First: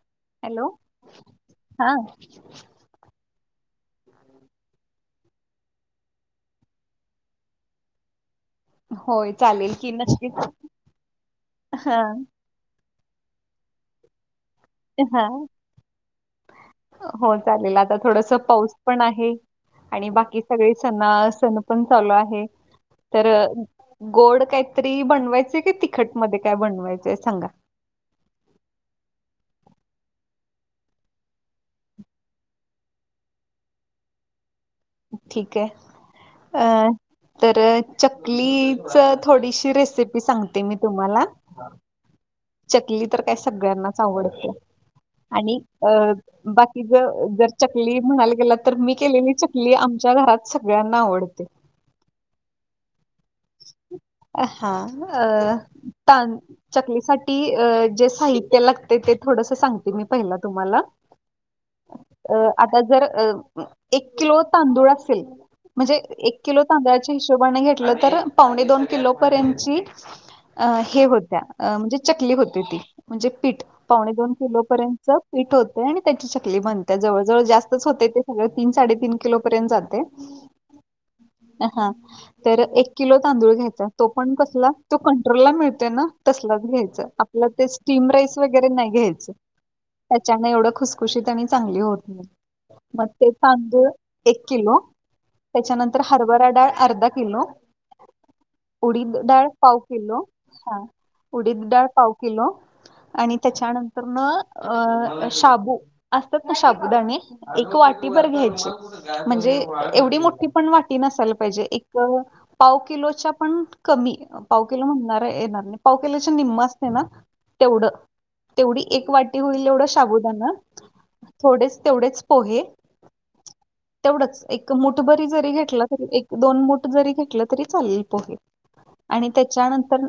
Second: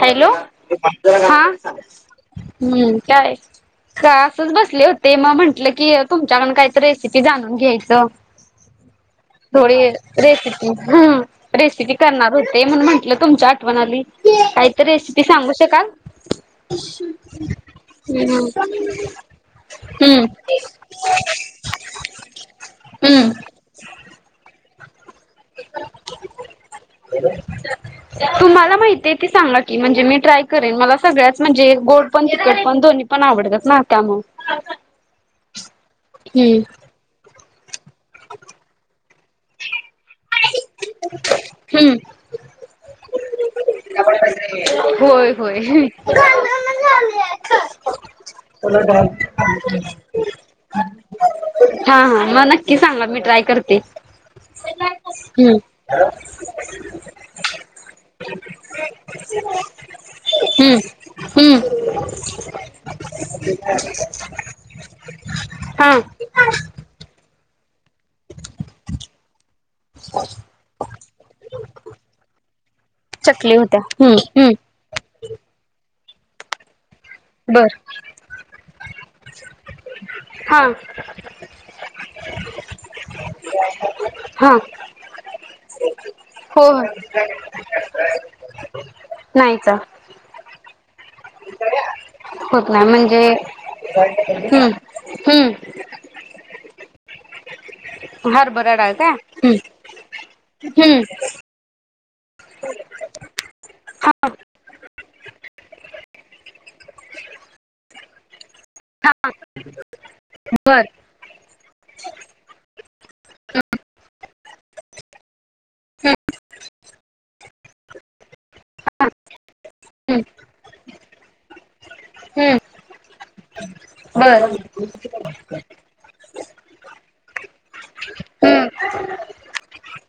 Hello! हा हम्म! काय? का असच बसले होते, मग म्हंटलं की तुमच्याकडून काय तर रेसिपी जाणून घ्यायचे? होय चालेल थोडी की नक्कीच रेसिपी रेसिपी हा करणार होते. म्हणून्, म्हण लंय तुमची आठवण आली. काहीतरी, हा रेसिपी सांगू शकाल. हो चालेल, आता थोडस हम्म पाऊस पण आहे. आणि बाकी सगळे, सणा सण पण चालू आहे. तर हम्म गोड काहीतरी बनवायचे. काय तिखट मध्ये काय बनवायचंय सांगा? [unintelligible] तुम्हाला माहितीये ती सांगा कि म्हणजे मी ट्राय करेन मला सगळ्याच म्हणजे एक गोड पण तिखट पण दोन्ही पण आवडं डतात ना त्यामुळं ठीक आहे अ तर चकलीच थोडीशी रेसिपी सांगते मी तुम्हाला हम्म चकली तर काय सगळ्यांनाच आवडते होय आणि होय अ बाकी ज जर चकली म्हणायला गेला तर मी केलेली चकली आमच्या घरात सगळ्यांना आवडते हा हा मग नक्की सांगा मी ट्राय करते हा हम्म त चकलीसाठी जे साहित्य लागते ते थोडस सांगते मी पहिला हम्म तुम्हाला हम्म अ आता जर अ एक किलो तांदूळ असेल हा म्हणजे एक किलो तांदळाच्या हिशोबाने घेतलं तर पावणे दोन किलोपर्यंत हे होत्या म्हणजे चकली होते ती म्हणजे चकली पीठ होत्या पावणे हम्म दोन किलो हम्म पर्यंतच पीठ होतय आणि त्याची चकली बनते त्या जवळ जवळ बर जास्तच होते ते सगळ तीन साडे तीन किलो पर्यंत जातय हा हा तर एक किलो तांदूळ घ्यायचा तो पण हा हो कसला तो कंट्रोल ला मिळतोय ना तसलाच हो घ्यायचा आप स्टीम राईस वगैरे नाही घ्यायचं नाहीच त्यामुळं एवढ खूस खुशीत आणि चांगली होते होत नाही मग म्हणजे ते तांदूळ एक हम्म किलो हम्म त्याच्यानंतर हरभरा डाळ अर्धा किलो हरभरा डाळ का उडीद डाळ हम्म पाव किलो हा हम्म उडीद डाळ पाव किलो आणि हा त्याच्यानंतरन शाबू असतात ना शाबूदाणे एक वाटी भर घ्यायचे हा म्हणजे एवढी मोठी पण बर वाटी नसायला पाहिजे एक पाव किलोच्या पण कमी पाव किलो म्हणणार येणार नाही पाव किलोच्या निम्मं असतय ना तेवढं तेवढी एक वाटी होईल तेवढं हम्म शाबुदानं थोडेच तेवढेच हम्म पोहे बर तेवढंच एक मुठ भरी जरी घेतलं तरी एक दोन मुठ जरी घेतलंतं चालेल पोहे हम्म आणि त्याच्यानंतर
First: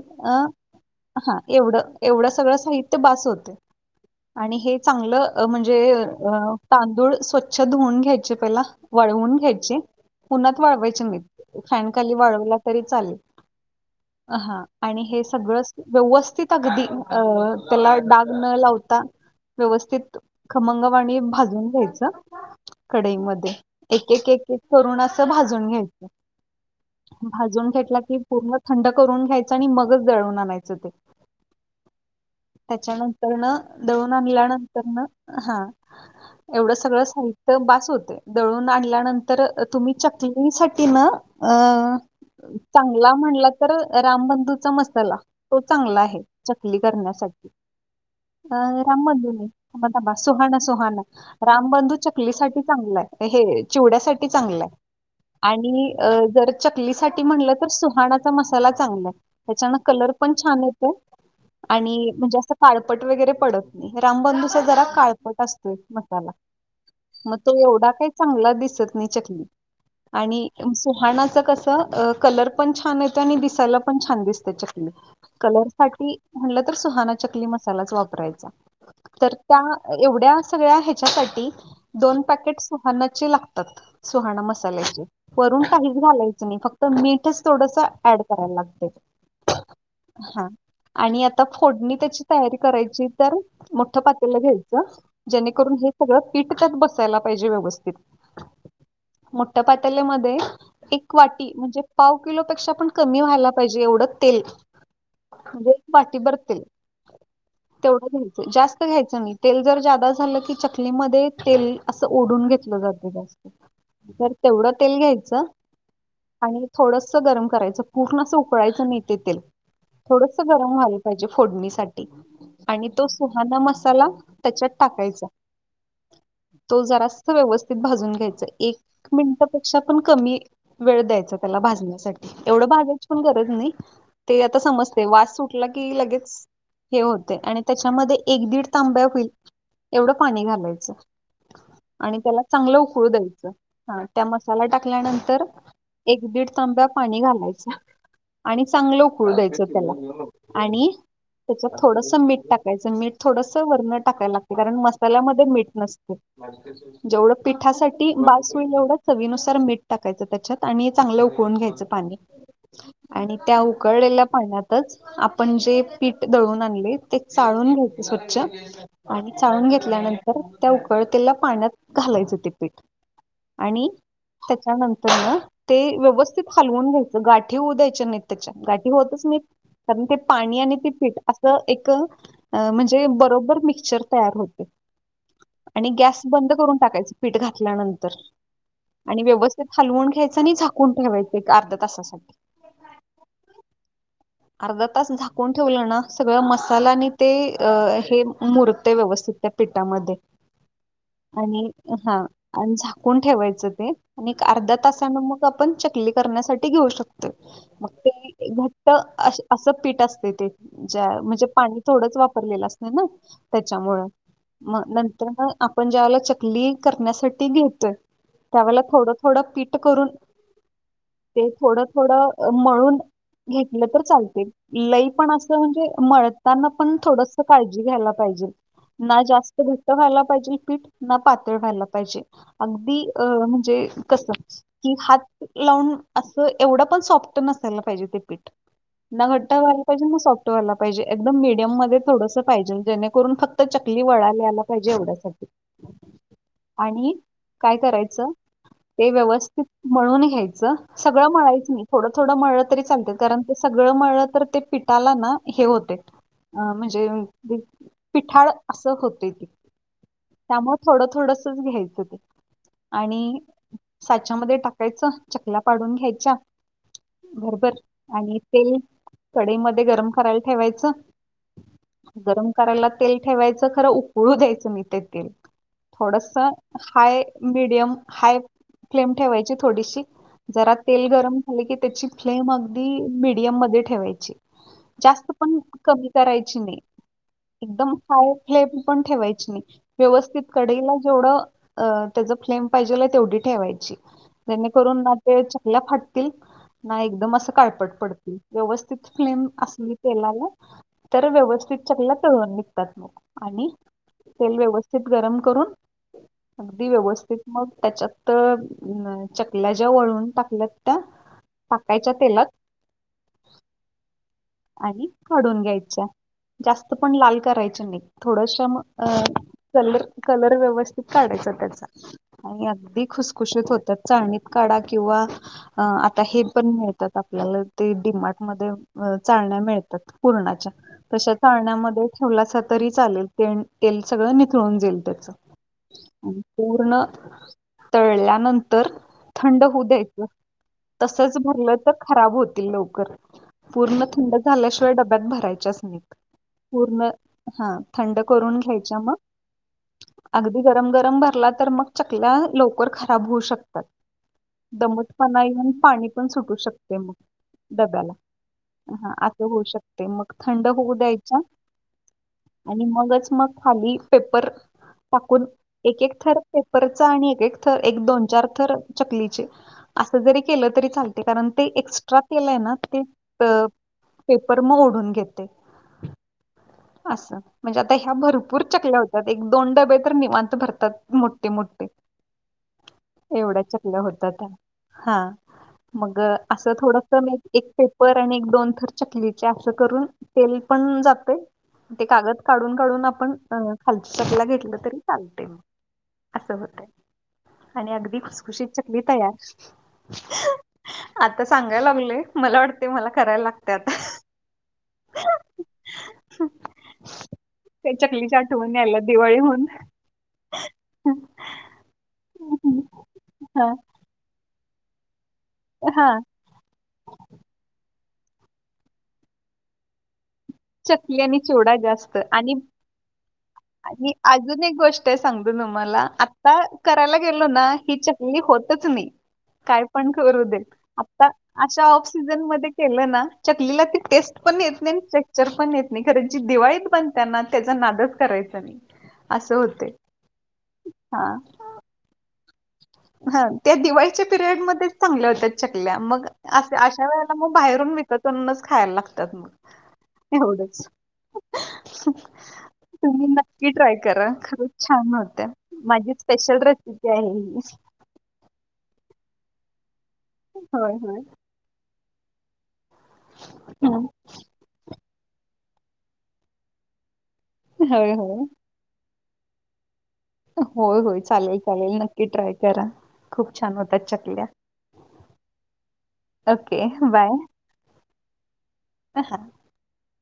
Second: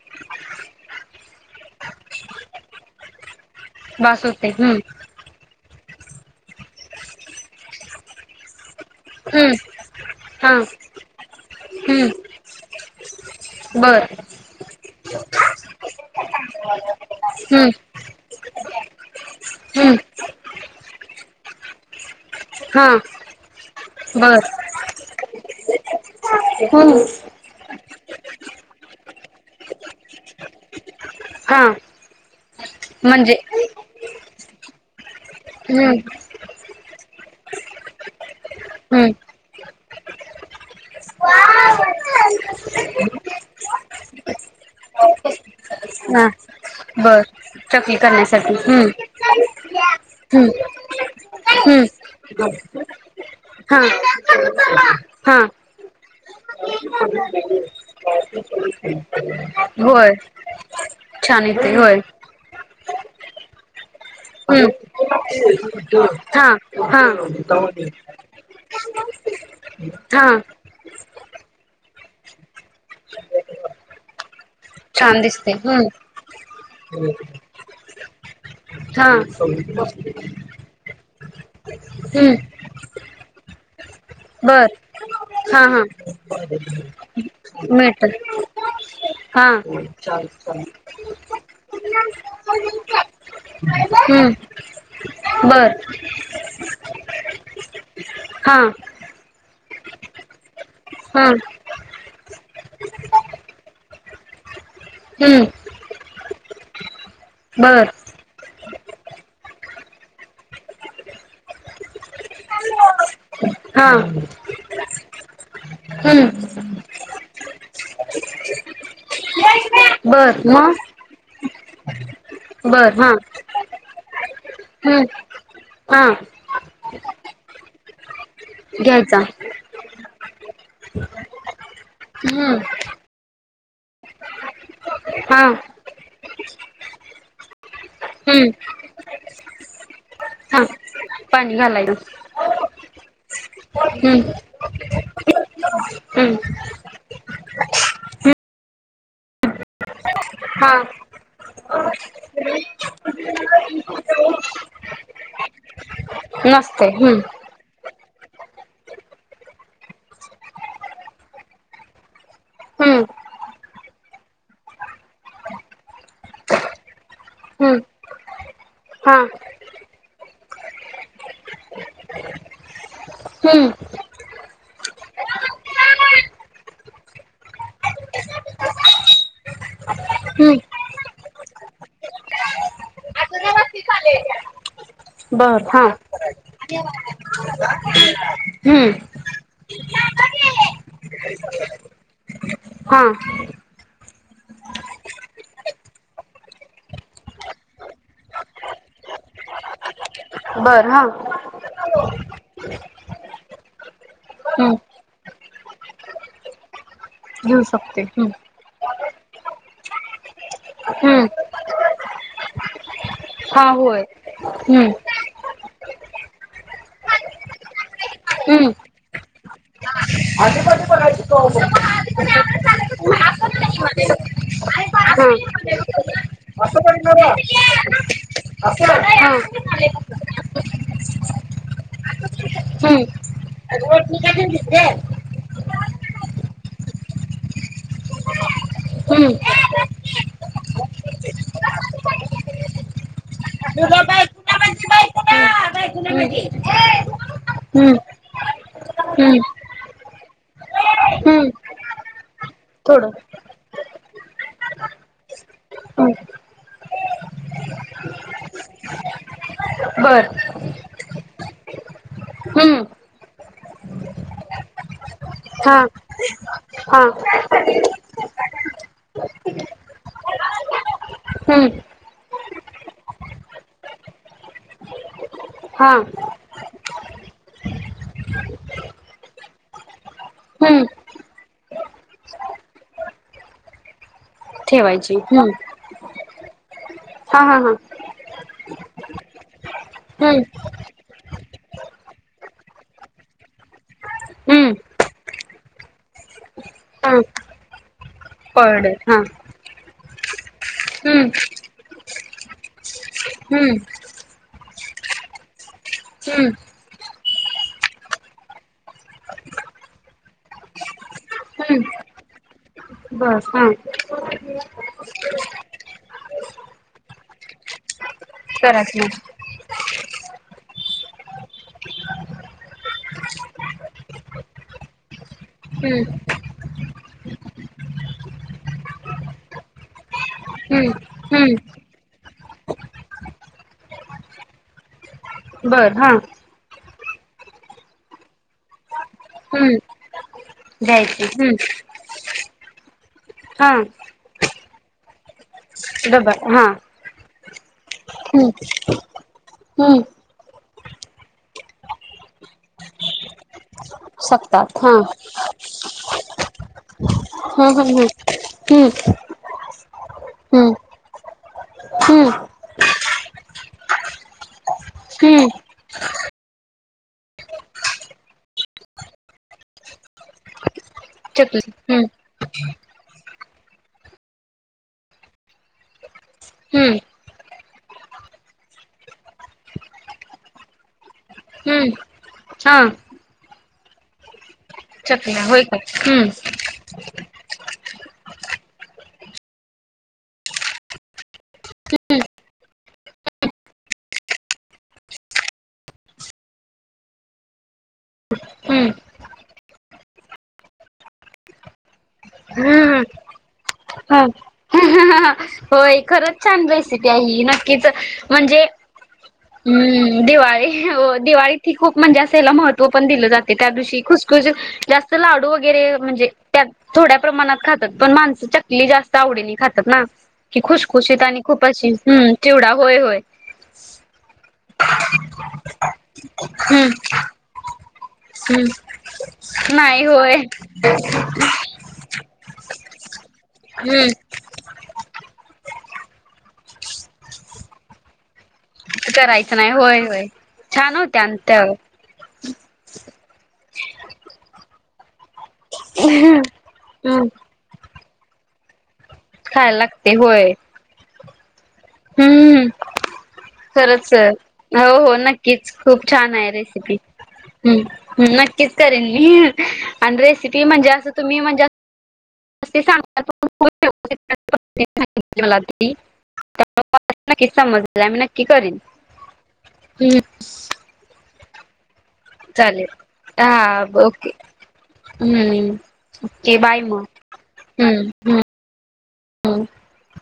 एवढं सगळं साहित्य बास होतंय बास होते आणि हम्म हे चांगलं म्हणजे अ तांदूळ स्वच्छ धुऊन घ्यायचे पहिला वाळवून हम्म घ्यायचे हा उन्हात वाळवायचे नाहीत फॅन हम्म खाली वाळवला तरी चालेल बर हा आणि हे सगळं व्यवस्थित अगदी अ हम्म त्याला डाग न लावता हम्म व्यवस्थित खमंगवाणी भाजून घ्यायचं हा कडईमध्ये एक एक बर एक एक करुन असं भाजून घ्यायचं हम्म भाजून घेतला की पूर्ण थंड करून घ्यायचं आणि मगच दळून आणायचं ते हा म्हणजे त्याच्यानंतरनं दळून आणल्यानंतरनं हा हम्म एवढं सगळं सगळं साहित्य बास होतय दळून हम्म आणल्यानंतर तुम्ही चकलीसाठी ना अं... हा चांगला म्हणला तर रामबंधूचा मसाला तो चांगला आहे. चकली बर करण्यासाठी. चकली करण्यासाठी अ हम्म रामबंधू नाही थांबा थांबा सुहाणा सुहाणा हम्म रामबंधू चकलीसाठी. चांगला हे हम्म हा चिवड्यासाठी चांगलं आहे. हा आणि जर चकलीसाठी म्हणलं तर सुहाणाचा मसाला चांगला. त्याच्यानं कलर होय पण छान येतोय छान येते होय आणि म्हणजे असं काळ.. ळपट वगैरे पडत नाही रामबंधू हम्म जरा काळपट असत. तोय मसाला हा हा मग तो एवढा काही चांगला दिसत नाही चकली हा आणि सुहाणाच कसं कलर पण छान येतोय आणि दिसायला पण छान दिसते चक छान दिसते कलर हम्म साठी म्हटलं तर सुहाणा चकली मसालाच वापरायचा. हा तर त्या एवढ्या सगळ्या ह्याच्यासाठी दोन हम्म पॅकेट सुहाणाचे लागतात सुहाणा बर मसाल्याचे. हा वरून हा काहीच घालायचं नाही फक्त मीठच थोडस मिळत ऍड करायला हा लागत. हा आणि आता फोडणी ची तयारी करायची तर मोठ हम्म पातेला घ्यायच जेणेकरून बर हे सगळं हिटकत बसायला पाहिजे व्यवस्थित. हां. मोट पाती ल मध्ये एक हा वाटी म्हणजे, पाव किलोपेक्षा पण कमी व्हायला पाहिजे एवढं तेल. हम्म एक वाटी भरतील बर तेवढ जास्त घ्यायच नाही तेल जर जादा झालं की चकलीमध्ये तेल असं ओढून घेतलं जातं जास्त. हा. तर तेवढं तेल घ्यायचं. हम्म आणि थोडस गरम करायचं पूर्ण असं उकळायचं नाही ते तेल. बर थोडस गरम मग व्हाला पाहिजे फोडणीसाठी आणि बर तो हा सुहाान मस्त ला त्याच्यात हम्म टाकायचा हा तो जरा व्यवस्थित भाजून घ्यायचाय. एक घ्यायचा मिनिटपेक्षा पण, कमी वेळ द्यायच त्याला भाजण्यासाठी हम्म एवढं भाजायची पण गरज नाही ते आता समजते. वास हा सुटला की लगेच हे होते आणि त्याच्यामध्ये एक हम्म दीड तांब्या होईल एवढं पाणी हा घालायचं. पाणी घालायल आणि त्याला चांगलं उकडू द्यायचं. हा त्या मसाला टाकल्यानंतर एक दीड हम्म तांब्या पाणी घालायच. आणि चांगलं फूळ द्यायच त्याला हा आणि त्याच थोडस मीठ टाकायचं मीठ थोडस वरण टाकायला लागते कारण मसाल्यामध्ये मीठ नसत. नसतय हम्म जेवढ पिठासाठी बा ई एवढं चवीनुसार मीठ टाकायचं त्याच्यात आणि चांगलं उकळून घ्यायचं पाणी. हम्म आणि त्या उकडलेल्या पाण्यातच आपण जे पीठ दळून आणले ते चाळून हम्म घ्याय स्वच्छ हा आणि चाळून घेतल्यानंतर त्या उकळतेला पाण्यात घालायचं ते पीठ. हम्म आणि त्याच्यानंतर न ते व्यवस्थित हलवून घ्यायचं गाठी उऊ द्यायच्या नाहीत, त्याच्या गाठी होतच नाहीत. कारण ते हम्म पाणी आणि ते पीठ असं एक म्हणजे बरोबर मिक्चर तयार होते. बर हा आणि गॅस बंद करून टाकायच पीठ घातल्यानंतर. हम्म आणि व्यवस्थित हलवण घ्यायच आणि झाकून ठेवायचं एक अर्धा तासासाठी. [unintelligible] अर्धा तास झाकून ठेवलं ना सगळ मसाला आणि ते हे मुरत व्यवस्थित. त्या पिठामध्ये. बर हा आणि हा आणि झाकून ठेवायचं ते आणि हम्म अर्धा तासान मग आपण. चकली करण्यासाठी घेऊ शकतो घेऊ मग शकते ते हम्म मी घा. असं पीठ असते ते ज्या हम्म म्हणजे पाणी थोडंच वापरलेलं असते ना. हा होय त्याच्यामुळं हम्म मग नंतर ना आ.. पण ज्यावेळेला चकली करण्यासाठी घेतोय. हम्म त्यावेळला थोडं थोडं पीठ करून. आधी बघायची तो ते असं थोडं थोडं अ मळून. घेतलं तर चालतील लई पण असं म्हणजे मळताना पण थोडस काळजी घ्यायला पाहिजे. असं ना जास्त घट्ट व्हायला पाहिजे पीठ ना पातळ व्हायला पाहिजे अगदी हम्म म्हणजे कस एकमेकांना दिसते. की हात लावून अस एवढं पण सॉफ्ट नसायला पाहिजे ते पीठ. [inaudible] ना हम्म घट्ट व्हायला पाहिजे ना सॉफ्ट व्हायला पाहिजे एकदम मीडियम मध्ये थोडस पाहिजे जेणेकरून फक्त तुला चकली. वळाले बायकोला आला म्हणजे पाहिजे बायकोला एवढ्यासाठी. [inaudible] आणि काय हम्म करायचं... ते हम्म व्यवस्थित मळुन घ्यायचं सगळं हम्म मळायचं नाही थोडं थोडं मळलं तरी चालत. थोडं कारण ते सगळं मळलं तर ते पिटाला ना हे होते... हम्म अं म्हणजे पिठाळ असं होत ते. बर त्यामुळे थोडं थोडसच घ्यायचं ते. हम्म आणि साच्यामध्ये टाकायचं चकल्या हा पाडून घ्यायच्या. हा. भरभर आणि तेल कढईमध्ये गरम करायला ठेवायचं. हम्म गरम करायला तेल ठेवायचं खरं उकळू द्यायचं नही ते तेल. हा थोडस हाय मीडियम हाय... फ्लेम ठेवायची थोडीशी जरा हम्म तेल गरम झाले की त्याची फ्लेम आग... ती मिडियम मध्ये ठेवायचि ठेवायची जास्त हम्म पन कमी कराय... हा हा हा एकदम हाय फ्लेम पण ठेवायची नही. हम्म व्यवस्थित कडेला जेवढं... अ त्याचा फ्लेम पाहिजेल तेवढी ठेवायची हम्म जेणेकरून आपल्या चकल्या फाटतील.. नाही हा एकदम अस काळपट पडते पर डे व्यवस्थित हा फ्लेम असली तेलाला.. तर हम्म व्यवस्थित चकल्या तळून निघतात. आणि हम्म. तेल व्यवस्थित गरम करून. हम्म अगदी व्यवस्थित मग त्याच्यात त चकल्या ज्या वळून टाकल्यात त्या. टाकायच्या तेलात. ब हअ. आणि कडून घ्यायच्या जास्त पण लाल करायच्या नाही. थोडशा म करायची अं चल... कलर व्यवस्थित काढायचा त्याचा आणि अगदी खुसखुशीत होत चाळणीत काढा किंवा.. अ हम्म आता हे पण मिळतात आपल्याला ते डि मार्ट मध्ये.. चाळण्या मिळतात पूर्णाच्या हम्म तशा हम्म चाळण्या मध्ये ठेवला सा तरी चालेल तेन तेल सगळ... निथळून जाईल त्याच. बर हा पूर्ण तळल्यानंतर थंड हम्म होऊ द्याय... घ्यायची तसच हम्म भरलं तर खराब होतील लवकर हा पूर्ण.. झाल्याशिवा डब्यात भरायचं.. चचनीत डबा हा पुर्ण हा थंड हम्म करून घ्यायच्या मग हम्म अगदी... गरम गरम भरला तर मग चकल्या लवकर खराब होऊ शकतात. सप्तात हा ह दमटपणा येऊन पाणी पण सुटू शकते मग. हम् हम् डब्याला हम्. हा आता होऊ शकते मग थंड होऊ द्याय.. हम् आणि मगच मग खाली पेपर टाकून हम्म एक एक थर पेपरचा आणि एक एक थर दोन चार थर चकलीचे असं जरी केलं तरी चालते कारण ते चकली हम्म एक्स्ट्रा तेल आहे ना ते पेपर मग ओढून घेते हम्म असं म्हणजे आता ह्या भरपूर चकल्या होतात एक दोन डबे तर निवांत भरतात मोठे मोठे हम्म हा व च होत चकल्या होय काय मग हम्म अस थोड पर आणि एक दोन थर चकलीचे असं करून तेल पण जातय ते कागद काढून काढून आपण अ खाल चपला घेतलं तरी चालते म असं होतय आणि अगदी खुसखुशीत हम्म. चकली तयार आता सांगाय लागले मला वाटत ते हम्म मला करायला लागत्यात हम्म. होय. खरंच छान रेसिपी आहे ही, नक्कीच त्या चकलीच्या म्हणजे आठवणी यायला दिवाळी होऊन. हम्म दिवाळी हो, दिवाळीत ही खूप म्हणजे अस ह्याला महत्त्व पण दिलं जाते. त्या हां, दिवशी खुप जास्त लाडू वगैरे हां. म्हणजे त्या थोड्या प्रमाणात खातात. पण माणसं चकली जास्त आवडीने खातात ना की चकली खुशखुशीत आणि खूप चिवडा अशी, जास्त ह आणि चिवडा. होय. होय. आणि अजून एक गोष्ट आहे सांगतो तुम्हाला, आता हम्म करायला गेलो ना ही हम्म चकली काय नाही पण होय करु दे सिजन मधे केल ना, चकलीला ती हम्म टेस्ट पण येत नाही आणि च चर पण येत नाही. खर जी दिवाळीत बनतना त्याचा नादच करायचा नाही. करायचं असं नाही. होते होय. होय. छान होत्या हा अंत हा. त्या दिवाळीच्या पिरियडमध्येध्येच चांगल्या होत्या मग अशा हम्म वेळेला मग बाहेरून विकतच खायला लागत खायला लागते. होय. [unintelligible] हम्म तुम्ही नक्की ट्राय खरंच करा. खरच हो छान हो होत्या. नक्कीच माझी स्पेशल रेसिपी आहे हि हम् नक्कीच करेन मी. आणि रेसिपी म्हणजे होय, असं होय. तुम्ही म्हणजे [inaudible] हं. नक्कीच समजलं. होय, मी नक्की होय. करीन. हम्म होय. होय. चालेल चालेल नक्की ट्राय चालेल करा. खूप छान हा होतात ओके चकल्या हम्म. ओके बाय मग. हम्म. हम्म. [unintelligible]